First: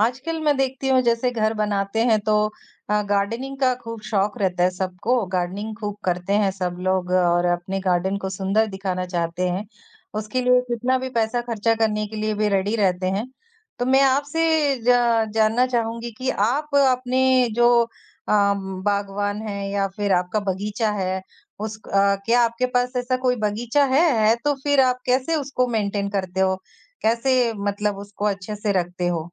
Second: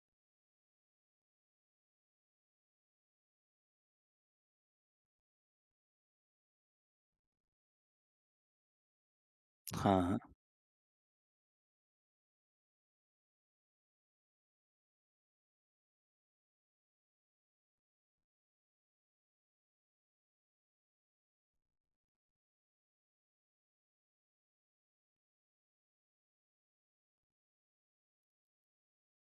आजकल मैं देखती हूँ जैसे घर बनाते हैं तो गार्डनिंग का खूब शौक रहता है सबको। गार्डनिंग खूब करते हैं सब लोग, और अपने गार्डन को सुंदर दिखाना चाहते हैं। हाँ, हाँ। उसके लिए कितना भी पैसा खर्चा करने के लिए भी रेडी रहते हैं। तो मैं आपसे जानना चाहूंगी कि आप अपने जो बागवान है, या फिर आपका बगीचा है, क्या आपके पास ऐसा कोई बगीचा है? तो फिर आप कैसे उसको मेंटेन करते हो? कैसे मतलब उसको अच्छे से रखते हो?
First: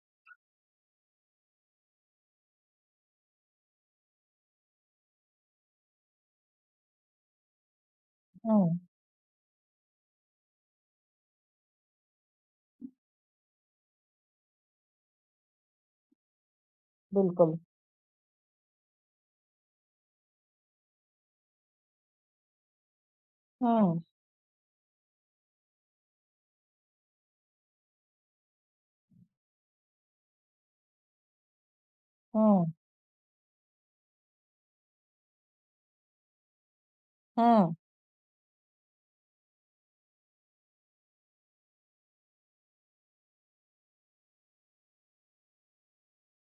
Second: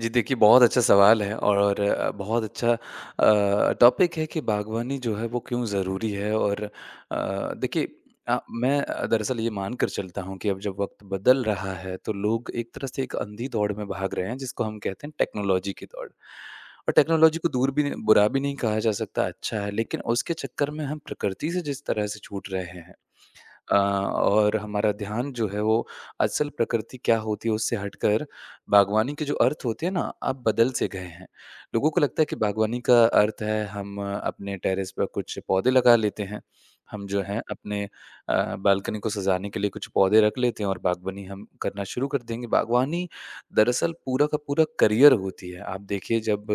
जी, देखिए, बहुत अच्छा सवाल है और बहुत अच्छा टॉपिक है कि बागवानी जो है वो क्यों ज़रूरी है। और देखिए, हुँ, मैं दरअसल ये मानकर चलता हूँ कि अब जब वक़्त बदल रहा है तो लोग एक तरह से एक अंधी दौड़ में भाग रहे हैं, जिसको हम कहते हैं टेक्नोलॉजी की दौड़। और टेक्नोलॉजी को बिल्कुल। दूर भी नहीं, बुरा भी नहीं कहा जा सकता, अच्छा है लेकिन उसके चक्कर में हम प्रकृति से जिस तरह से छूट रहे हैं। हुँ, और हमारा ध्यान जो है वो असल प्रकृति क्या होती है उससे हटकर बागवानी के जो अर्थ होते हैं ना, अब बदल से गए हैं। लोगों को लगता है कि हुँ, बागवानी का अर्थ है हम अपने टेरेस पर कुछ पौधे लगा लेते हैं, हम जो है हुँ, अपने बालकनी को सजाने के लिए कुछ पौधे रख लेते हैं और बागवानी हम करना शुरू कर देंगे। बागवानी दरअसल पूरा का पूरा करियर होती है। आप देखिए, जब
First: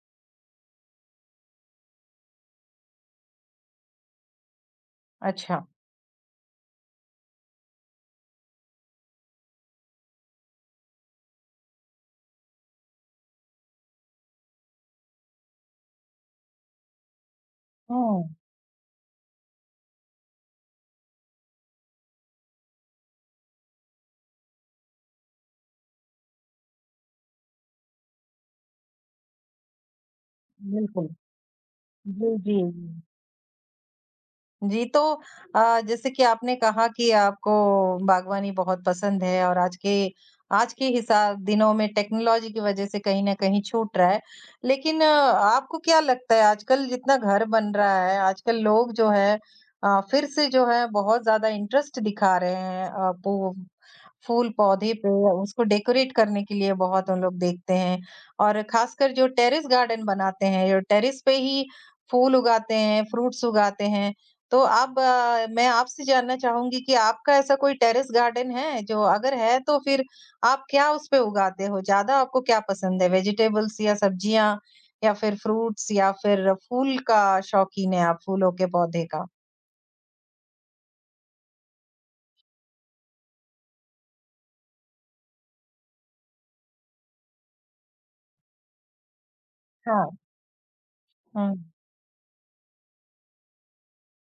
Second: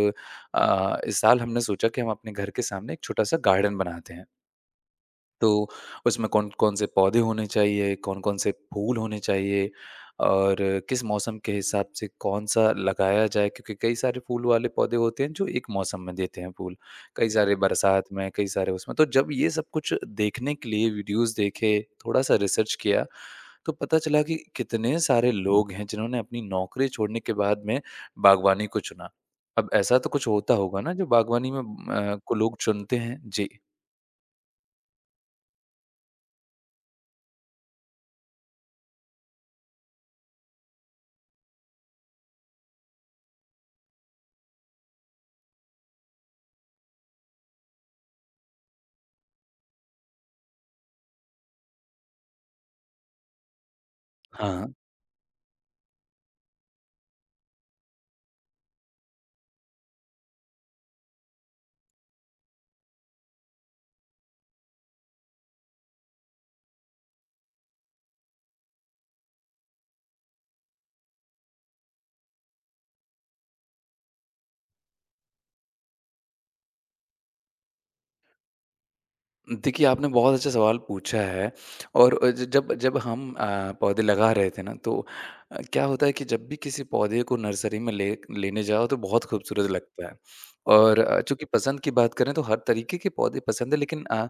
इस साल हमने सोचा कि हम अपने घर के सामने एक छोटा सा गार्डन बनाते हैं, तो अच्छा। उसमें कौन-कौन से पौधे होने चाहिए, कौन-कौन से फूल होने चाहिए और किस मौसम के हिसाब से कौन-सा लगाया जाए, क्योंकि कई सारे फूल वाले पौधे होते हैं जो एक मौसम में देते हैं फूल, कई सारे बरसात में, हुँ, कई सारे उसमें। तो जब ये सब कुछ देखने के लिए वीडियोज़ देखे, थोड़ा-सा रिसर्च किया, तो पता चला कि कितने सारे लोग हैं जिन्होंने अपनी नौकरी छोड़ने के बाद में बागवानी को चुना। अब ऐसा तो कुछ होता होगा ना जो बिल्कुल। बागवानी में जी, को लोग जी। चुनते हैं? जी। जी, तो जैसे कि आपने कहा कि आपको बागवानी बहुत पसंद है, और आज के हिसा दिनों में टेक्नोलॉजी की वज़ह से कहीं न कहीं छूट रहा है। लेकिन आपको क्या लगता है, आजकल जितना घर बन रहा है, आजकल लोग जो है फिर से जो है बहुत ज़्यादा इंटरेस्ट दिखा रहे हैं अ, पू फूल हाँ। पौधे पे, उसको डेकोरेट करने के लिए बहुत उन लोग देखते हैं। और ख़ासकर जो टेरेस गार्डन बनाते हैं, जो टेरेस पे ही फूल उगाते हैं, फ्रूट्स उगाते हैं। तो मैं आपसे जानना चाहूँगी कि आपका ऐसा कोई टेरेस गार्डन है? जो अगर है तो फिर आप क्या उसपे उगाते हो? ज़्यादा आपको क्या पसंद है? वेजिटेबल्स या सब्जियाँ, या फिर फ्रूट्स, या फिर फूल का शौकीन है आप, फूलों के पौधे का? देखिए, आपने बहुत अच्छा सवाल पूछा है और अ, ज जब जब हम पौधे लगा रहे थे ना, तो क्या होता है कि जब भी किसी पौधे को नर्सरी में ले लेने जाओ तो बहुत खूबसूरत हाँ, लगता है। और चूँकि हुँ, पसंद की बात करें तो हर तरीके के पौधे पसंद है, लेकिन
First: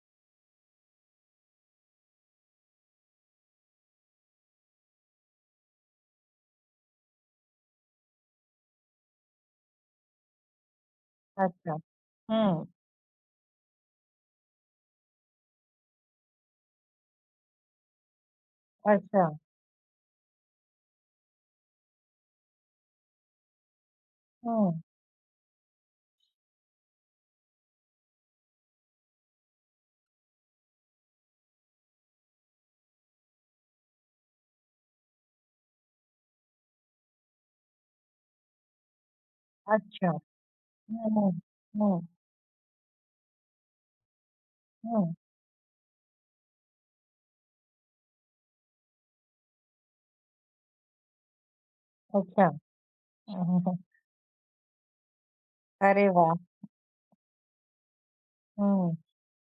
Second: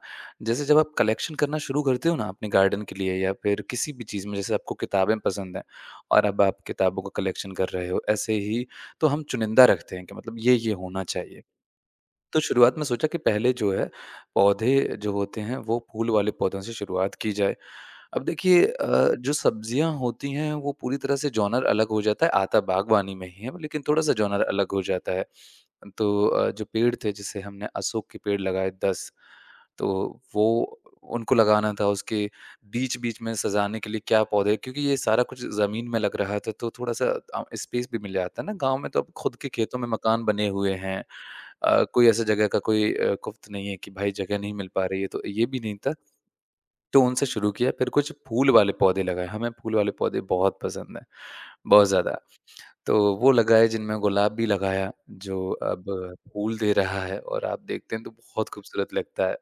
जैसे जब आप कलेक्शन करना शुरू करते हो ना अपने गार्डन के लिए या फिर किसी भी चीज़ में, जैसे आपको किताबें पसंद हैं और अब आप किताबों का कलेक्शन कर रहे हो, ऐसे ही तो हम चुनिंदा रखते हैं कि मतलब ये होना चाहिए। अच्छा। तो हुँ, शुरुआत में सोचा कि पहले जो है, पौधे जो होते हैं वो फूल वाले पौधों से शुरुआत की जाए। अब देखिए, अच्छा, जो सब्जियाँ होती हैं वो पूरी तरह से जॉनर अलग हो जाता है, आता बागवानी में ही है लेकिन थोड़ा-सा जॉनर अलग हुँ, हो जाता है। तो जो पेड़ थे, जैसे हमने अशोक के पेड़ लगाए 10, तो वो उनको लगाना था, उसके बीच-बीच में सजाने के लिए क्या पौधे, क्योंकि ये सारा कुछ ज़मीन में लग रहा था तो थोड़ा-सा स्पेस भी मिल जाता है ना, गाँव में तो अब खुद के खेतों में अच्छा, मकान बने हुए हैं। हुँ, हुँ, हुँ, कोई ऐसा जगह का कोई कुफ्त नहीं है कि भाई जगह नहीं मिल पा रही है, हुँ, तो ये भी नहीं था। तो उनसे शुरू किया, फिर कुछ फूल वाले पौधे लगाए, हमें फूल वाले पौधे बहुत पसंद हैं, बहुत ज़्यादा। अच्छा। तो वो हम्म, लगाए, हम्म, जिनमें गुलाब भी लगाया, जो अब अरे वाह! फूल दे रहा है और आप देखते हैं तो बहुत खूबसूरत हुँ, लगता है।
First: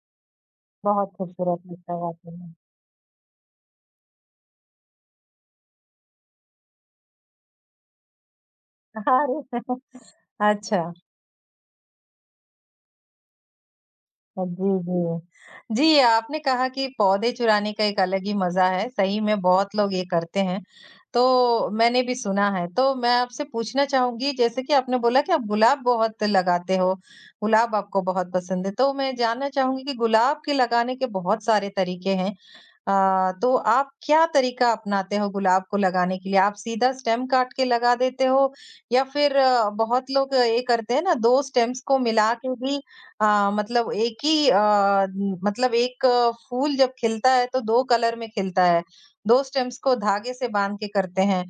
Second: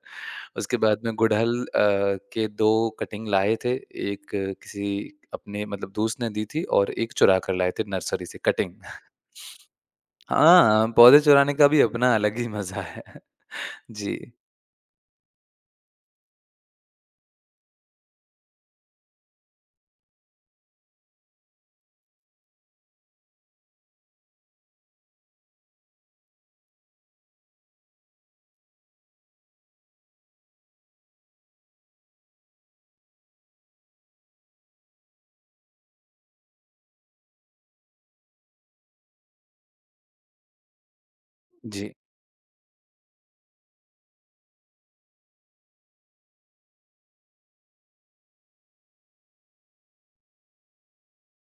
उसके बाद बहुत में गुड़हल खूबसूरत लगता है वाक़ई के में। 2 कटिंग लाए थे, एक किसी अपने मतलब दोस्त ने दी थी और एक चुरा कर लाए थे नर्सरी से कटिंग। अरे! अच्छा। हाँ, पौधे चुराने का भी अपना अलग ही मज़ा है। जी, हाँ जी, जी। जी, आपने कहा कि पौधे चुराने का एक अलग ही मज़ा है, सही में बहुत लोग ये करते हैं, तो मैंने भी सुना है। तो मैं आपसे पूछना चाहूँगी, जैसे कि आपने बोला कि आप गुलाब बहुत लगाते हो, गुलाब आपको बहुत पसंद है, तो मैं जानना चाहूँगी कि गुलाब के लगाने के बहुत सारे तरीके हैं। अ, तो आप क्या तरीका अपनाते हो गुलाब को लगाने के लिए? आप सीधा स्टेम काट के लगा देते हो, या फिर बहुत लोग ये करते हैं ना, 2 स्टेम्स जी। को मिला के भी, अ, मतलब एक ही अ, मतलब एक फूल जब खिलता है तो 2 कलर में खिलता है। 2 स्टेम्स को धागे से बांध के करते हैं।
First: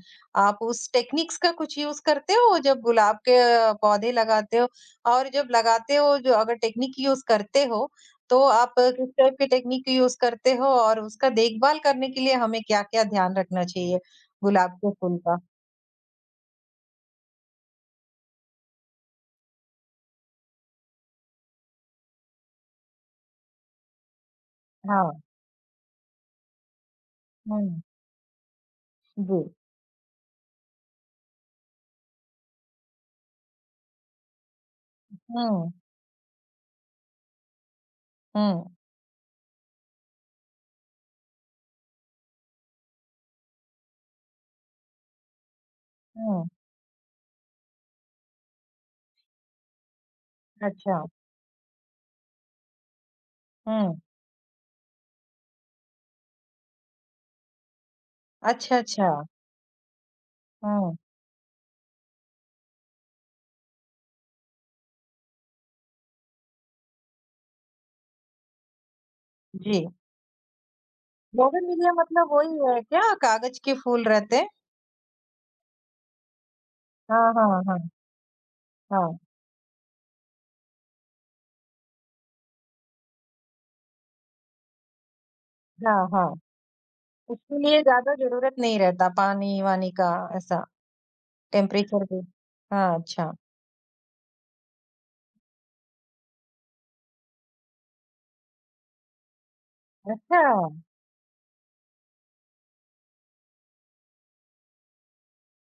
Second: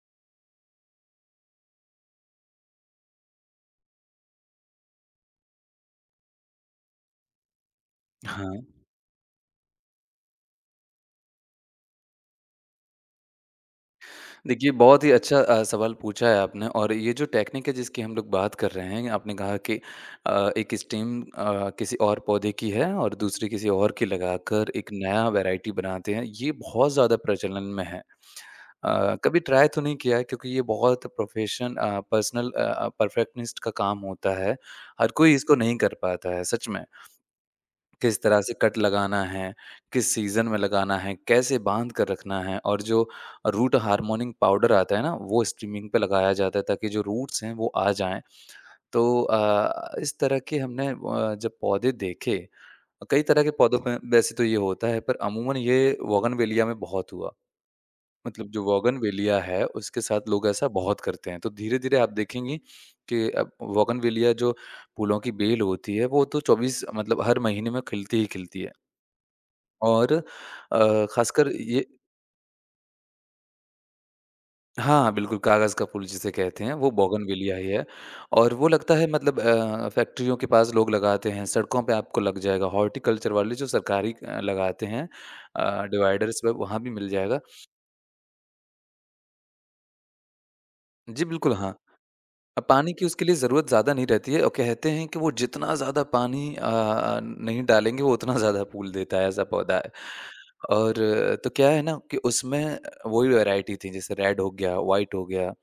आप उस टेक्निक्स का कुछ यूज़ करते हो जब गुलाब के पौधे लगाते हो? और जब लगाते हो, जो अगर टेक्निक यूज़ करते हो, तो हाँ, आप किस टाइप की टेक्निक यूज़ करते हो, और उसका देखभाल करने के लिए हमें क्या-क्या ध्यान रखना चाहिए देखिए, गुलाब के बहुत ही फूल का? अच्छा सवाल पूछा है आपने। और ये जो टेक्निक है जिसकी हम लोग बात कर रहे हैं, आपने कहा कि एक स्टेम किसी और पौधे की है और दूसरी किसी और की लगाकर एक हाँ, नया वैरायटी बनाते हैं, ये बहुत ज़्यादा प्रचलन हुँ, में है। जी। कभी ट्राई तो नहीं किया है, क्योंकि ये बहुत प्रोफेशन पर्सनल परफेक्शनिस्ट का काम होता है, हर कोई इसको हुँ, नहीं कर पाता है, सच में। किस तरह से हुँ, कट लगाना है, किस सीज़न में लगाना है, कैसे बाँध कर रखना है और जो रूट हार्मोनिंग पाउडर आता है ना, वो स्ट्रीमिंग पे लगाया हुँ, जाता है ताकि जो रूट्स हैं वो आ जाएँ। तो इस तरह के हमने अच्छा, जब पौधे देखे, कई तरह के पौधों में हुँ, वैसे तो ये होता है पर अमूमन ये बोगनवेलिया में बहुत हुआ। मतलब जो अच्छा, अच्छा, बोगनवेलिया है, उसके साथ लोग ऐसा हुँ, बहुत करते हैं। तो धीरे-धीरे आप देखेंगी कि अब बोगनवेलिया जो फूलों की बेल होती है वो तो 24 मतलब हर महीने में खिलती ही खिलती है। जी। और ख़ासकर ये बोगनविलिया मतलब वही है क्या, कागज़ के फूल रहते हैं? हाँ, बिल्कुल कागज़ का पुल जिसे कहते हैं, वो हाँ, बोगनविलिया हाँ, ही हाँ, है, और वो लगता है हाँ, मतलब फैक्ट्रियों के पास लोग लगाते हैं, सड़कों पे आपको लग जाएगा, हॉर्टिकल्चर वाले जो सरकारी लगाते हैं, हाँ, हाँ। डिवाइडर्स पे वहाँ भी मिल जाएगा। उसके लिए ज़्यादा ज़रूरत नहीं रहता पानी-वानी का, ऐसा जी, बिल्कुल हाँ। टेम्परेचर भी। पानी हाँ, की उसके अच्छा, लिए ज़रूरत ज़्यादा नहीं रहती है, और कहते हैं कि वो जितना ज़्यादा पानी नहीं डालेंगे वो उतना ज़्यादा फूल देता है, ऐसा पौधा है। अच्छा, और तो क्या है ना कि उसमें वही वैराइटी थी, जैसे रेड हो गया, व्हाइट हो गया।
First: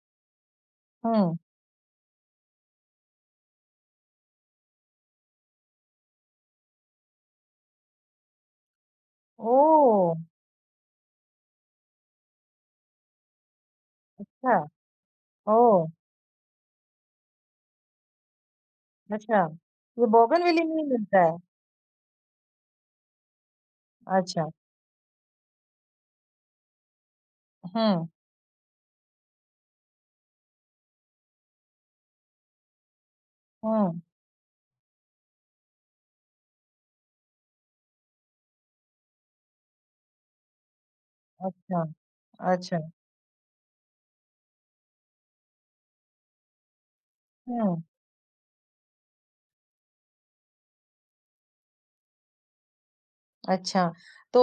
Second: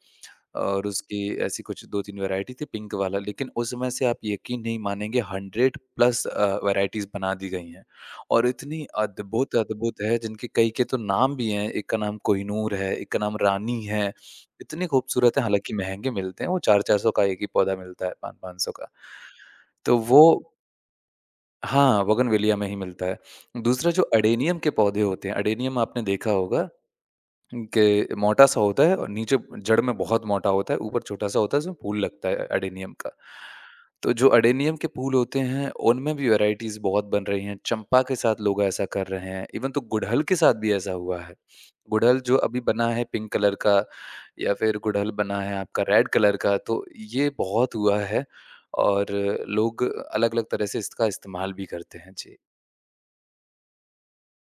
और उसकी हुँ, ऐसी कुछ 2-3 वैरायटी थी, पिंक वाला। लेकिन उस समय से आप यकीन नहीं मानेंगे, 100 प्लस वैराइटीज़ बना दी गई हैं और इतनी अद्भुत-अद्भुत ओह! है जिनके कई के तो नाम भी हैं, एक का नाम कोहिनूर है, एक का नाम रानी है, अच्छा, इतने खूबसूरत हैं। हालाँकि ओह! महँगे मिलते हैं, वो 4-400 का एक ही पौधा मिलता है, 5-500 का। अच्छा, तो ये वो, बोगनविले में ही मिलता है? हाँ, बोगनवेलिया में ही मिलता है। दूसरा जो अच्छा, अडेनियम के पौधे होते हैं, अडेनियम आपने देखा होगा, हुँ, के मोटा सा होता है और नीचे जड़ में बहुत मोटा होता है, ऊपर छोटा-सा होता है, उसमें फूल लगता है अडेनियम का। हुँ, तो जो अडेनियम के फूल होते हैं, उनमें भी वैराइटीज़ बहुत बन रही हैं, चंपा के साथ लोग ऐसा कर रहे हैं, इवन तो गुड़हल के साथ भी ऐसा हुआ है। अच्छा, गुड़हल जो अभी अच्छा, बना है पिंक कलर का, या फिर गुड़हल बना है आपका रेड कलर का, तो ये बहुत हुँ। हुआ है और लोग अलग-अलग तरह से इसका इस्तेमाल भी करते हैं। जी। अच्छा, तो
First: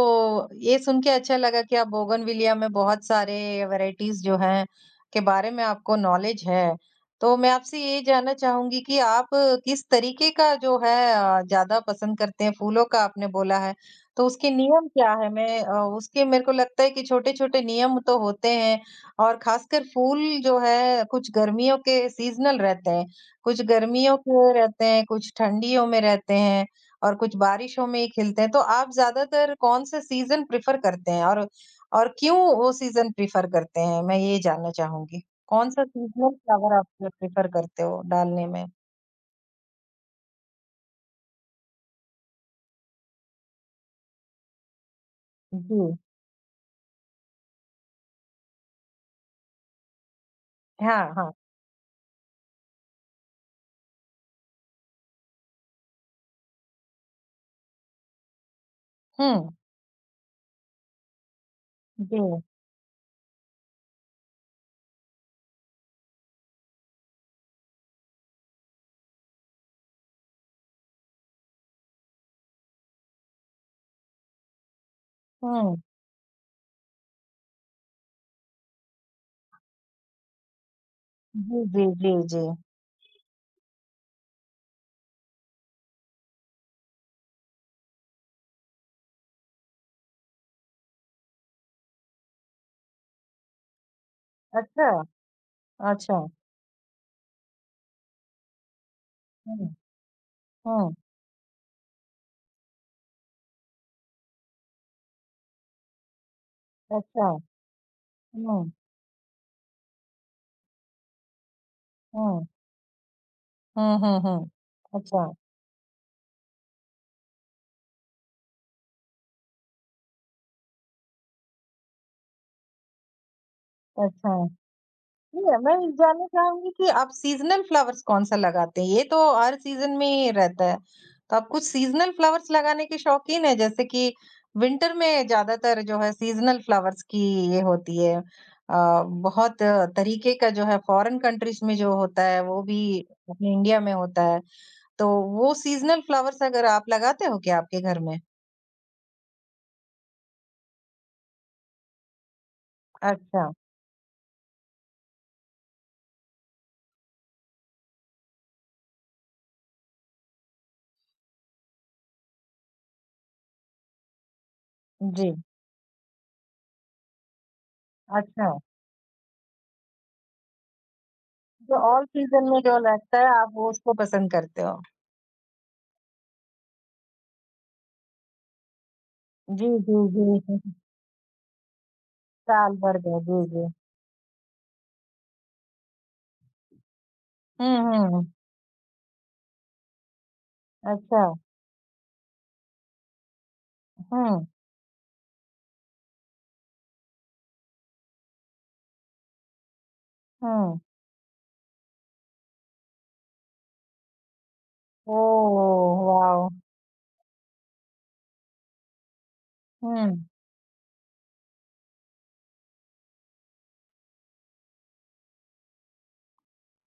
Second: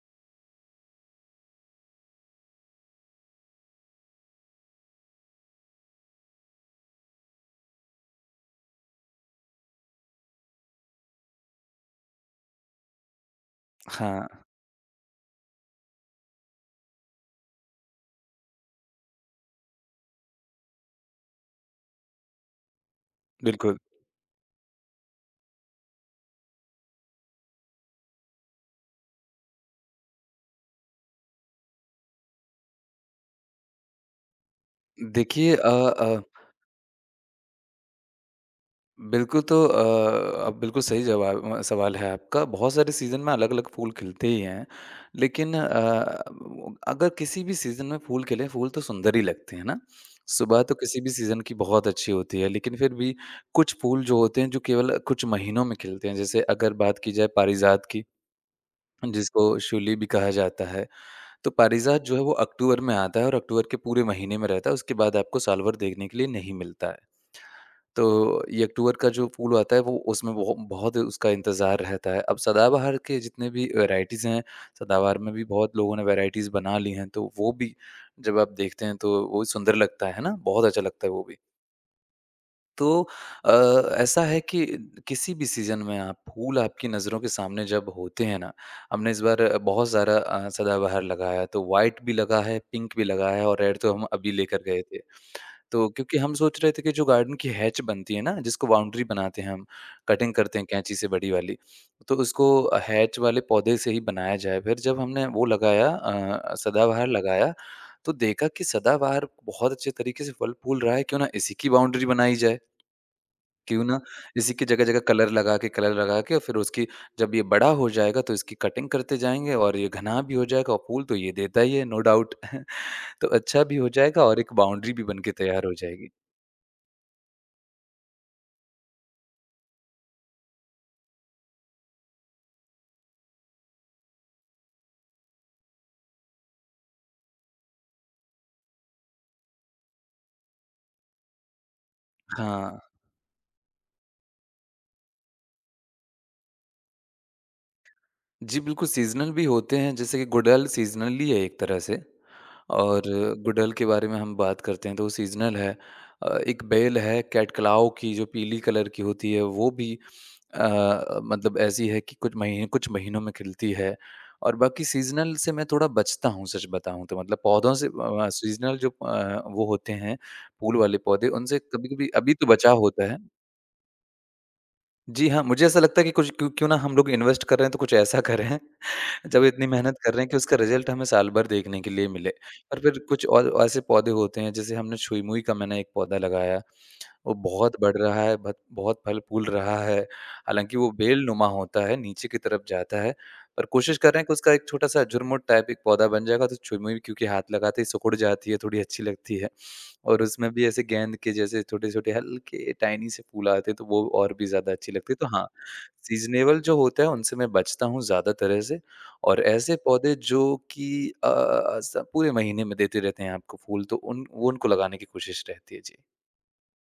ये सुन के अच्छा लगा कि आप बोगनविलिया में बहुत सारे वैराइटीज़ जो हैं, के बारे में आपको नॉलेज है। तो मैं आपसे ये जानना चाहूँगी कि आप किस तरीके का जो है ज़्यादा पसंद करते हैं? फूलों का आपने बोला है, हाँ, तो उसके नियम क्या हैं? मैं अ, उसके मेरे को लगता है कि छोटे-छोटे नियम तो होते हैं, और ख़ासकर फूल जो है, कुछ गर्मियों के सीज़नल रहते हैं, कुछ बिल्कुल। गर्मियों के रहते हैं, कुछ ठंडियों में रहते हैं। और कुछ बारिशों में खिलते हैं। तो आप ज़्यादातर कौन से सीज़न प्रेफ़र करते हैं, और क्यों वो सीज़न प्रेफ़र करते हैं? मैं ये जानना चाहूँगी। देखिए कौन सा सीज़नल फ्लावर आप प्रेफ़र करते हो डालने में? बिल्कुल, तो अब बिल्कुल सही जवाब सवाल है आपका। बहुत सारे सीज़न में अलग-अलग फूल खिलते ही हैं। लेकिन जी। अगर किसी भी सीज़न में फूल खिले, फूल तो सुंदर ही लगते हैं ना। सुबह तो किसी भी हाँ, हाँ। सीज़न की बहुत अच्छी होती है, लेकिन फिर भी कुछ फूल जो होते हैं, जो केवल कुछ महीनों में खिलते हैं। जैसे अगर बात की जाए पारिजात की, जिसको हुँ। शूली भी कहा जाता है। तो पारिज़ात जो जी। है वो अक्टूबर में आता है और अक्टूबर के पूरे महीने में रहता है, उसके बाद आपको साल भर देखने के लिए नहीं मिलता है। तो ये अक्टूबर का जो फूल आता है वो उसमें बहुत उसका इंतज़ार रहता है। अब सदाबहार के जितने भी वैराइटीज़ हैं, सदाबहार में भी हुँ। बहुत लोगों ने वैराइटीज़ बना ली हैं, तो वो भी जब आप देखते हैं तो वो सुंदर लगता है ना? बहुत अच्छा लगता है वो भी। जी, जी, जी, जी। तो अ, ऐसा है कि किसी भी सीज़न में आप फूल आपकी नज़रों के सामने जब होते हैं ना, हमने इस बार बहुत सारा सदाबहार लगाया, तो व्हाइट भी लगा है, पिंक भी लगा है और रेड तो हम अभी लेकर गए अच्छा, थे। तो अच्छा। क्योंकि हम सोच रहे थे कि जो गार्डन की हैच बनती है ना, जिसको बाउंड्री बनाते हैं हम, हुँ, कटिंग करते हैं हुँ। कैंची से बड़ी वाली, तो उसको हैच वाले पौधे से ही बनाया जाए। फिर जब हमने वो लगाया सदाबहार अच्छा। लगाया, तो देखा कि हुँ, सदाबहार बहुत अच्छे तरीके से फल फूल रहा है, क्यों ना इसी की बाउंड्री बनाई हुँ। जाए। क्यों हुँ, ना हुँ, हुँ। इसी के जगह-जगह अच्छा, कलर लगा के और फिर उसकी, जब ये बड़ा हो जाएगा तो इसकी कटिंग करते जाएँगे और ये घना भी हो जाएगा और फूल तो ये देता ही है, नो डाउट। तो अच्छा भी हो जाएगा अच्छा। और एक बाउंड्री भी बन के जी, तैयार हो मैं ये जाएगी। जानना चाहूँगी कि आप सीज़नल फ्लावर्स कौन-सा लगाते हैं? ये तो हर सीज़न में ही रहता है। तो आप कुछ सीज़नल फ्लावर्स लगाने के शौकीन हैं? जैसे कि विंटर में ज़्यादातर जो है सीज़नल फ्लावर्स की ये होती है, बहुत तरीके का जो है फ़ॉरेन कंट्रीज़ में जो होता है, वो हाँ। भी अपने इंडिया में होता है। तो वो सीज़नल फ्लावर्स अगर आप लगाते हो क्या आपके घर में? जी, बिल्कुल सीज़नल भी होते हैं, जैसे कि गुड़हल सीज़नल ही है एक तरह से, और अच्छा, गुड़हल के बारे में हम बात करते हैं तो वो सीज़नल है। एक बेल है कैटकलाओ की जो पीली कलर की होती है, वो भी मतलब ऐसी है कि कुछ महीने कुछ महीनों में खिलती है, और बाकी सीज़नल जी, से मैं थोड़ा बचता हूँ, सच बताऊँ तो, मतलब पौधों से, अच्छा। सीज़नल जो वो होते हैं फूल वाले पौधे, उनसे तो ऑल कभी-कभी अभी तो सीज़न में जो बचाव होता लगता है। है, आप वो उसको पसंद करते हो। जी हाँ, मुझे ऐसा लगता है कि कुछ क्यों क्यों ना हम लोग इन्वेस्ट कर रहे हैं तो कुछ ऐसा करें। जब इतनी जी, मेहनत जी, कर रहे हैं कि उसका जी। रिज़ल्ट हमें साल भर देखने के लिए मिले। साल और भर फिर का कुछ जी, और जी। ऐसे पौधे होते हैं, जैसे हमने छुई-मुई का मैंने एक पौधा लगाया, वो हुँ, बहुत बढ़ रहा हुँ। है, बत बहुत फल फूल रहा है। हालाँकि वो अच्छा। बेलनुमा होता है, नीचे की तरफ जाता है और कोशिश कर रहे हैं कि हुँ, उसका एक छोटा-सा झुरमुट टाइप एक पौधा बन जाएगा, तो छुई मुई क्योंकि हाथ लगाते ही सिकुड़ जाती है, थोड़ी अच्छी लगती है। और उसमें भी हुँ। ऐसे गेंद के जैसे छोटे-छोटे हल्के टाइनी से फूल आते हैं, तो वो और भी ज़्यादा अच्छी लगती है। तो हाँ, ओह वाओ! सीज़नेबल जो होता है, उनसे मैं बचता हूँ ज़्यादा तरह से और ऐसे पौधे हुँ। जो कि स पूरे महीने में देते रहते हैं आपको फूल, तो उन वो उनको लगाने की कोशिश रहती है। जी।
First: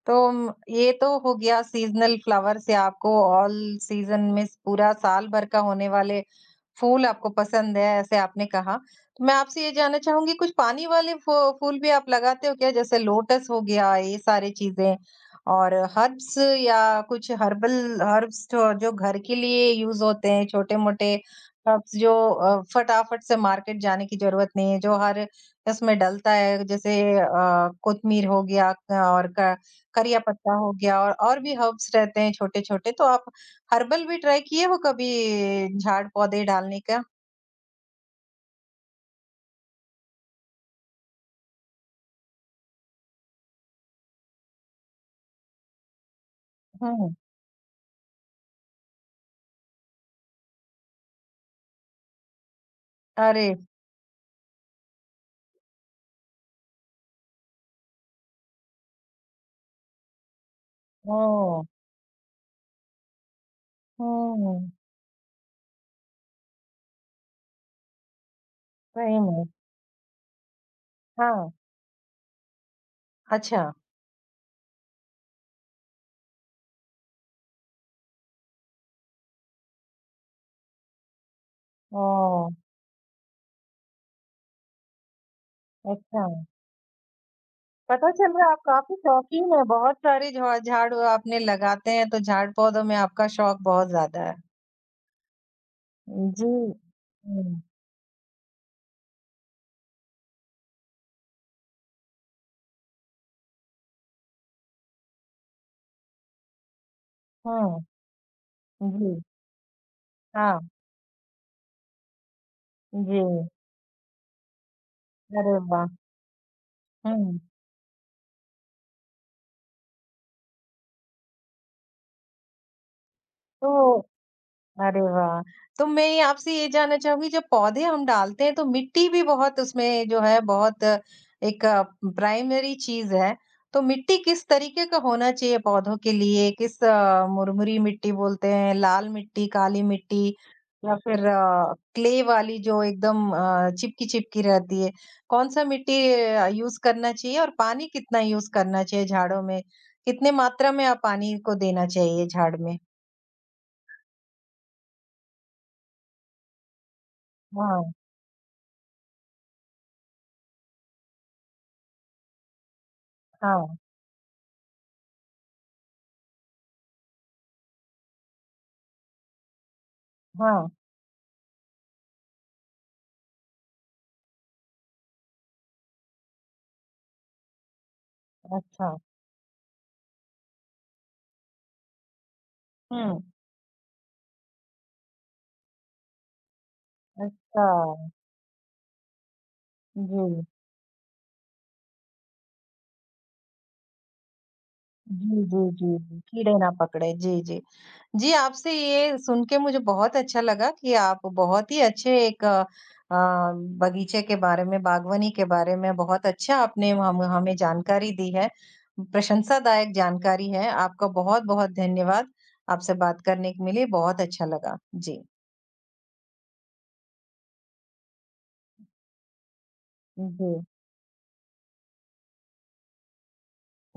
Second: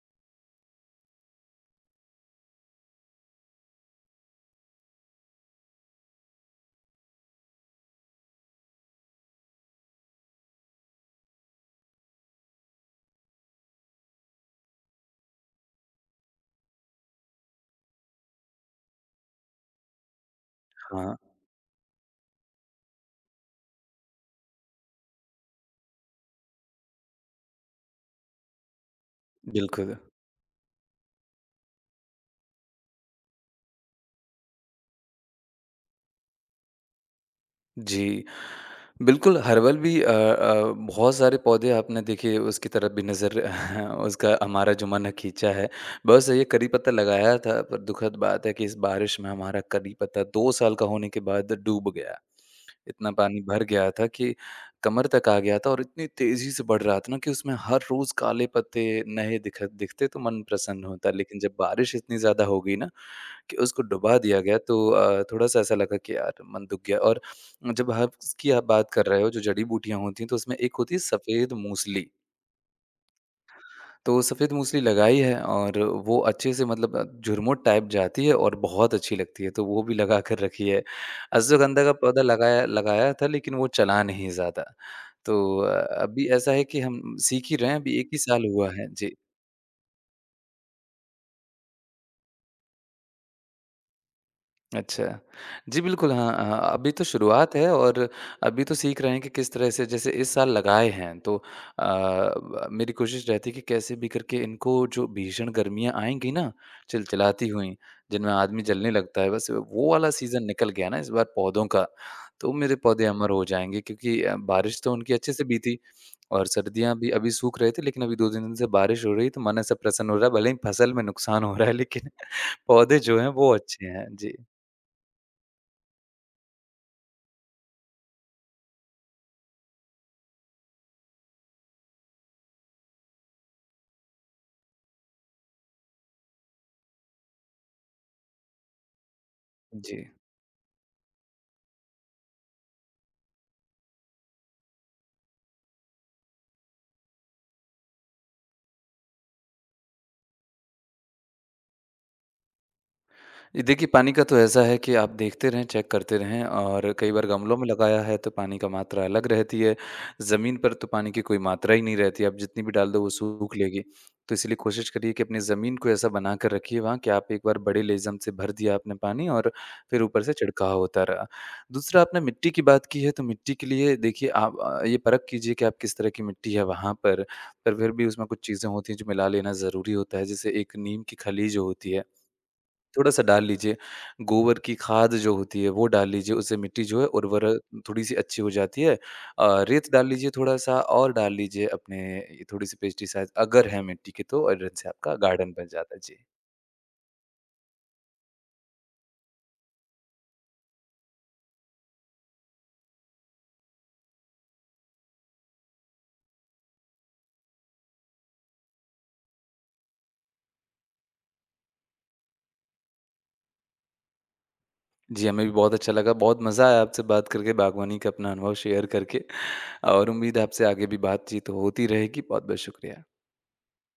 तो म ये तो हो गया सीज़नल फ्लावर से, आपको ऑल सीज़न में स पूरा साल भर का होने वाले फूल आपको पसंद है, ऐसे आपने कहा। तो मैं आपसे ये जानना चाहूँगी, कुछ पानी वाले फ फूल भी आप लगाते हो क्या? जैसे लोटस हो गया, ये सारी चीज़ें, और हर्ब्स, या कुछ हर्बल हर्ब्स जो जो घर के लिए यूज़ होते हैं, छोटे-मोटे हाँ, हर्ब्स जो फटाफट से मार्केट जाने की ज़रूरत नहीं है, जो हर इसमें डलता है, जैसे कोत्मीर हो गया, क और क बिल्कुल। करिया पत्ता हो गया, और भी हर्ब्स रहते हैं छोटे-छोटे, तो आप हर्बल भी ट्राई किए हो कभी झाड़ पौधे डालने का? जी। बिल्कुल, हर्बल भी बहुत सारे पौधे आपने देखिए उसकी तरफ भी नज़र उसका हमारा जो मन है खींचा है। बस ये करी पत्ता हुँ। लगाया था पर दुखद बात है कि इस बारिश में हमारा करी पत्ता 2 साल का होने के बाद डूब गया। इतना पानी अरे! भर गया था कि कमर तक आ गया था और इतनी तेज़ी से बढ़ रहा था ना कि उसमें हर रोज़ काले पत्ते नए दिखते तो मन प्रसन्न होता है। लेकिन जब ओह! बारिश इतनी ज़्यादा हो गई ना कि उसको डुबा दिया गया हुँ, तो थोड़ा-सा ऐसा लगा कि यार मन दुःख गया और जब आप बात कर सही रहे हो जो में। जड़ी-बूटियाँ होती हैं तो उसमें एक होती है हाँ, सफ़ेद मूसली। अच्छा। तो सफ़ेद मूसली लगाई है और वो अच्छे से मतलब झुरमुट टाइप जाती है और बहुत अच्छी लगती है तो वो भी लगा कर रखी है। अश्वगंधा का पौधा ओह! लगाया लगाया था लेकिन वो चला नहीं ज़्यादा। तो अ, अच्छा। अभी ऐसा है कि हम सीख ही रहे हैं अभी पता 1 ही चल रहा साल है आप हुआ है। काफ़ी जी। शौकीन हैं, बहुत सारे झा झाड़ आपने लगाते हैं, तो झाड़ पौधों में आपका शौक बहुत ज़्यादा है। अच्छा। जी, बिल्कुल, हाँ, जी। हाँ, अभी तो हुँ, शुरुआत है और अभी तो सीख रहे हैं कि किस तरह से जैसे इस साल लगाए हैं तो अ, ब मेरी कोशिश रहती है कि कैसे भी करके इनको जो भीषण गर्मियाँ आएँगी ना, चिलचिलाती हुई, जिनमें आदमी हुँ, जलने जी, लगता है, बस वो वाला सीज़न हाँ, निकल गया ना इस बार पौधों का, तो मेरे पौधे जी। अमर हो जाएँगे क्योंकि बारिश तो उनकी अच्छे से अरे बीती वाह! और सर्दियाँ भी अभी हुँ, सूख रहे थे, लेकिन अभी 2-3 दिन से बारिश हो रही है, तो मन ऐसा प्रसन्न हो रहा है, भले ही फसल में नुकसान हो रहा है, लेकिन पौधे जो हैं, वो अच्छे तो हैं। जी। अरे वाह! तो मैं ये आपसे ये जानना चाहूँगी, जब पौधे हम डालते हैं तो मिट्टी भी बहुत उसमें जो है, बहुत एक प्राइमरी चीज़ है। तो मिट्टी किस तरीके का होना चाहिए पौधों के लिए? किस मुरमुरी मिट्टी बोलते हैं, लाल मिट्टी, काली जी। मिट्टी, या फिर क्ले वाली जो एकदम चिपकी-चिपकी रहती है। कौन सा मिट्टी यूज़ करना चाहिए, और पानी कितना यूज़ करना चाहिए झाड़ों में? कितने मात्रा में पानी को देना चाहिए झाड़ में? ये देखिए पानी का तो ऐसा है कि आप देखते रहें, चेक करते रहें और कई बार गमलों में हाँ, लगाया है तो पानी का मात्रा अलग रहती है, ज़मीन पर तो पानी की कोई मात्रा ही नहीं रहती, आप जितनी भी डाल दो वो सूख हाँ, लेगी। तो इसीलिए कोशिश करिए कि अपनी ज़मीन को ऐसा बना कर रखिए वहाँ कि आप एक बार बड़े लेज़म से भर दिया आपने पानी और फिर ऊपर से हाँ। छिड़काव होता रहा। दूसरा आपने मिट्टी की बात की है तो मिट्टी के लिए देखिए आप ये परख कीजिए कि आप किस तरह की मिट्टी है वहाँ पर फिर भी उसमें कुछ चीज़ें अच्छा, होती हैं जो मिला लेना ज़रूरी होता है, जैसे एक नीम की खली जो होती है हुँ, थोड़ा-सा डाल लीजिए। गोबर की खाद जो होती है वो डाल लीजिए, उससे मिट्टी जो है उर्वरक अच्छा। थोड़ी-सी अच्छी हो जाती है। रेत डाल लीजिए जी, थोड़ा-सा और डाल लीजिए अपने ये थोड़ी-सी पेस्टिसाइड अगर है मिट्टी के तो और इनसे आपका जी, जी, गार्डन बन जाता जी, है। जी, जी। कीड़े ना पकड़े, जी, जी। जी, आपसे ये सुन के मुझे बहुत अच्छा लगा कि आप बहुत ही अच्छे एक अ, बगीचे के बारे में, बागवानी के बारे में बहुत अच्छा आपने हम हमें जानकारी दी है, प्रशंसादायक जानकारी है। आपका बहुत-बहुत धन्यवाद। आपसे बात करने के मिली, बहुत अच्छा लगा। जी। जी, हमें भी बहुत अच्छा लगा, बहुत मज़ा आया आपसे बात करके, बागवानी का अपना अनुभव शेयर करके और उम्मीद है जी। आपसे आगे भी बातचीत होती रहेगी। बहुत-बहुत शुक्रिया।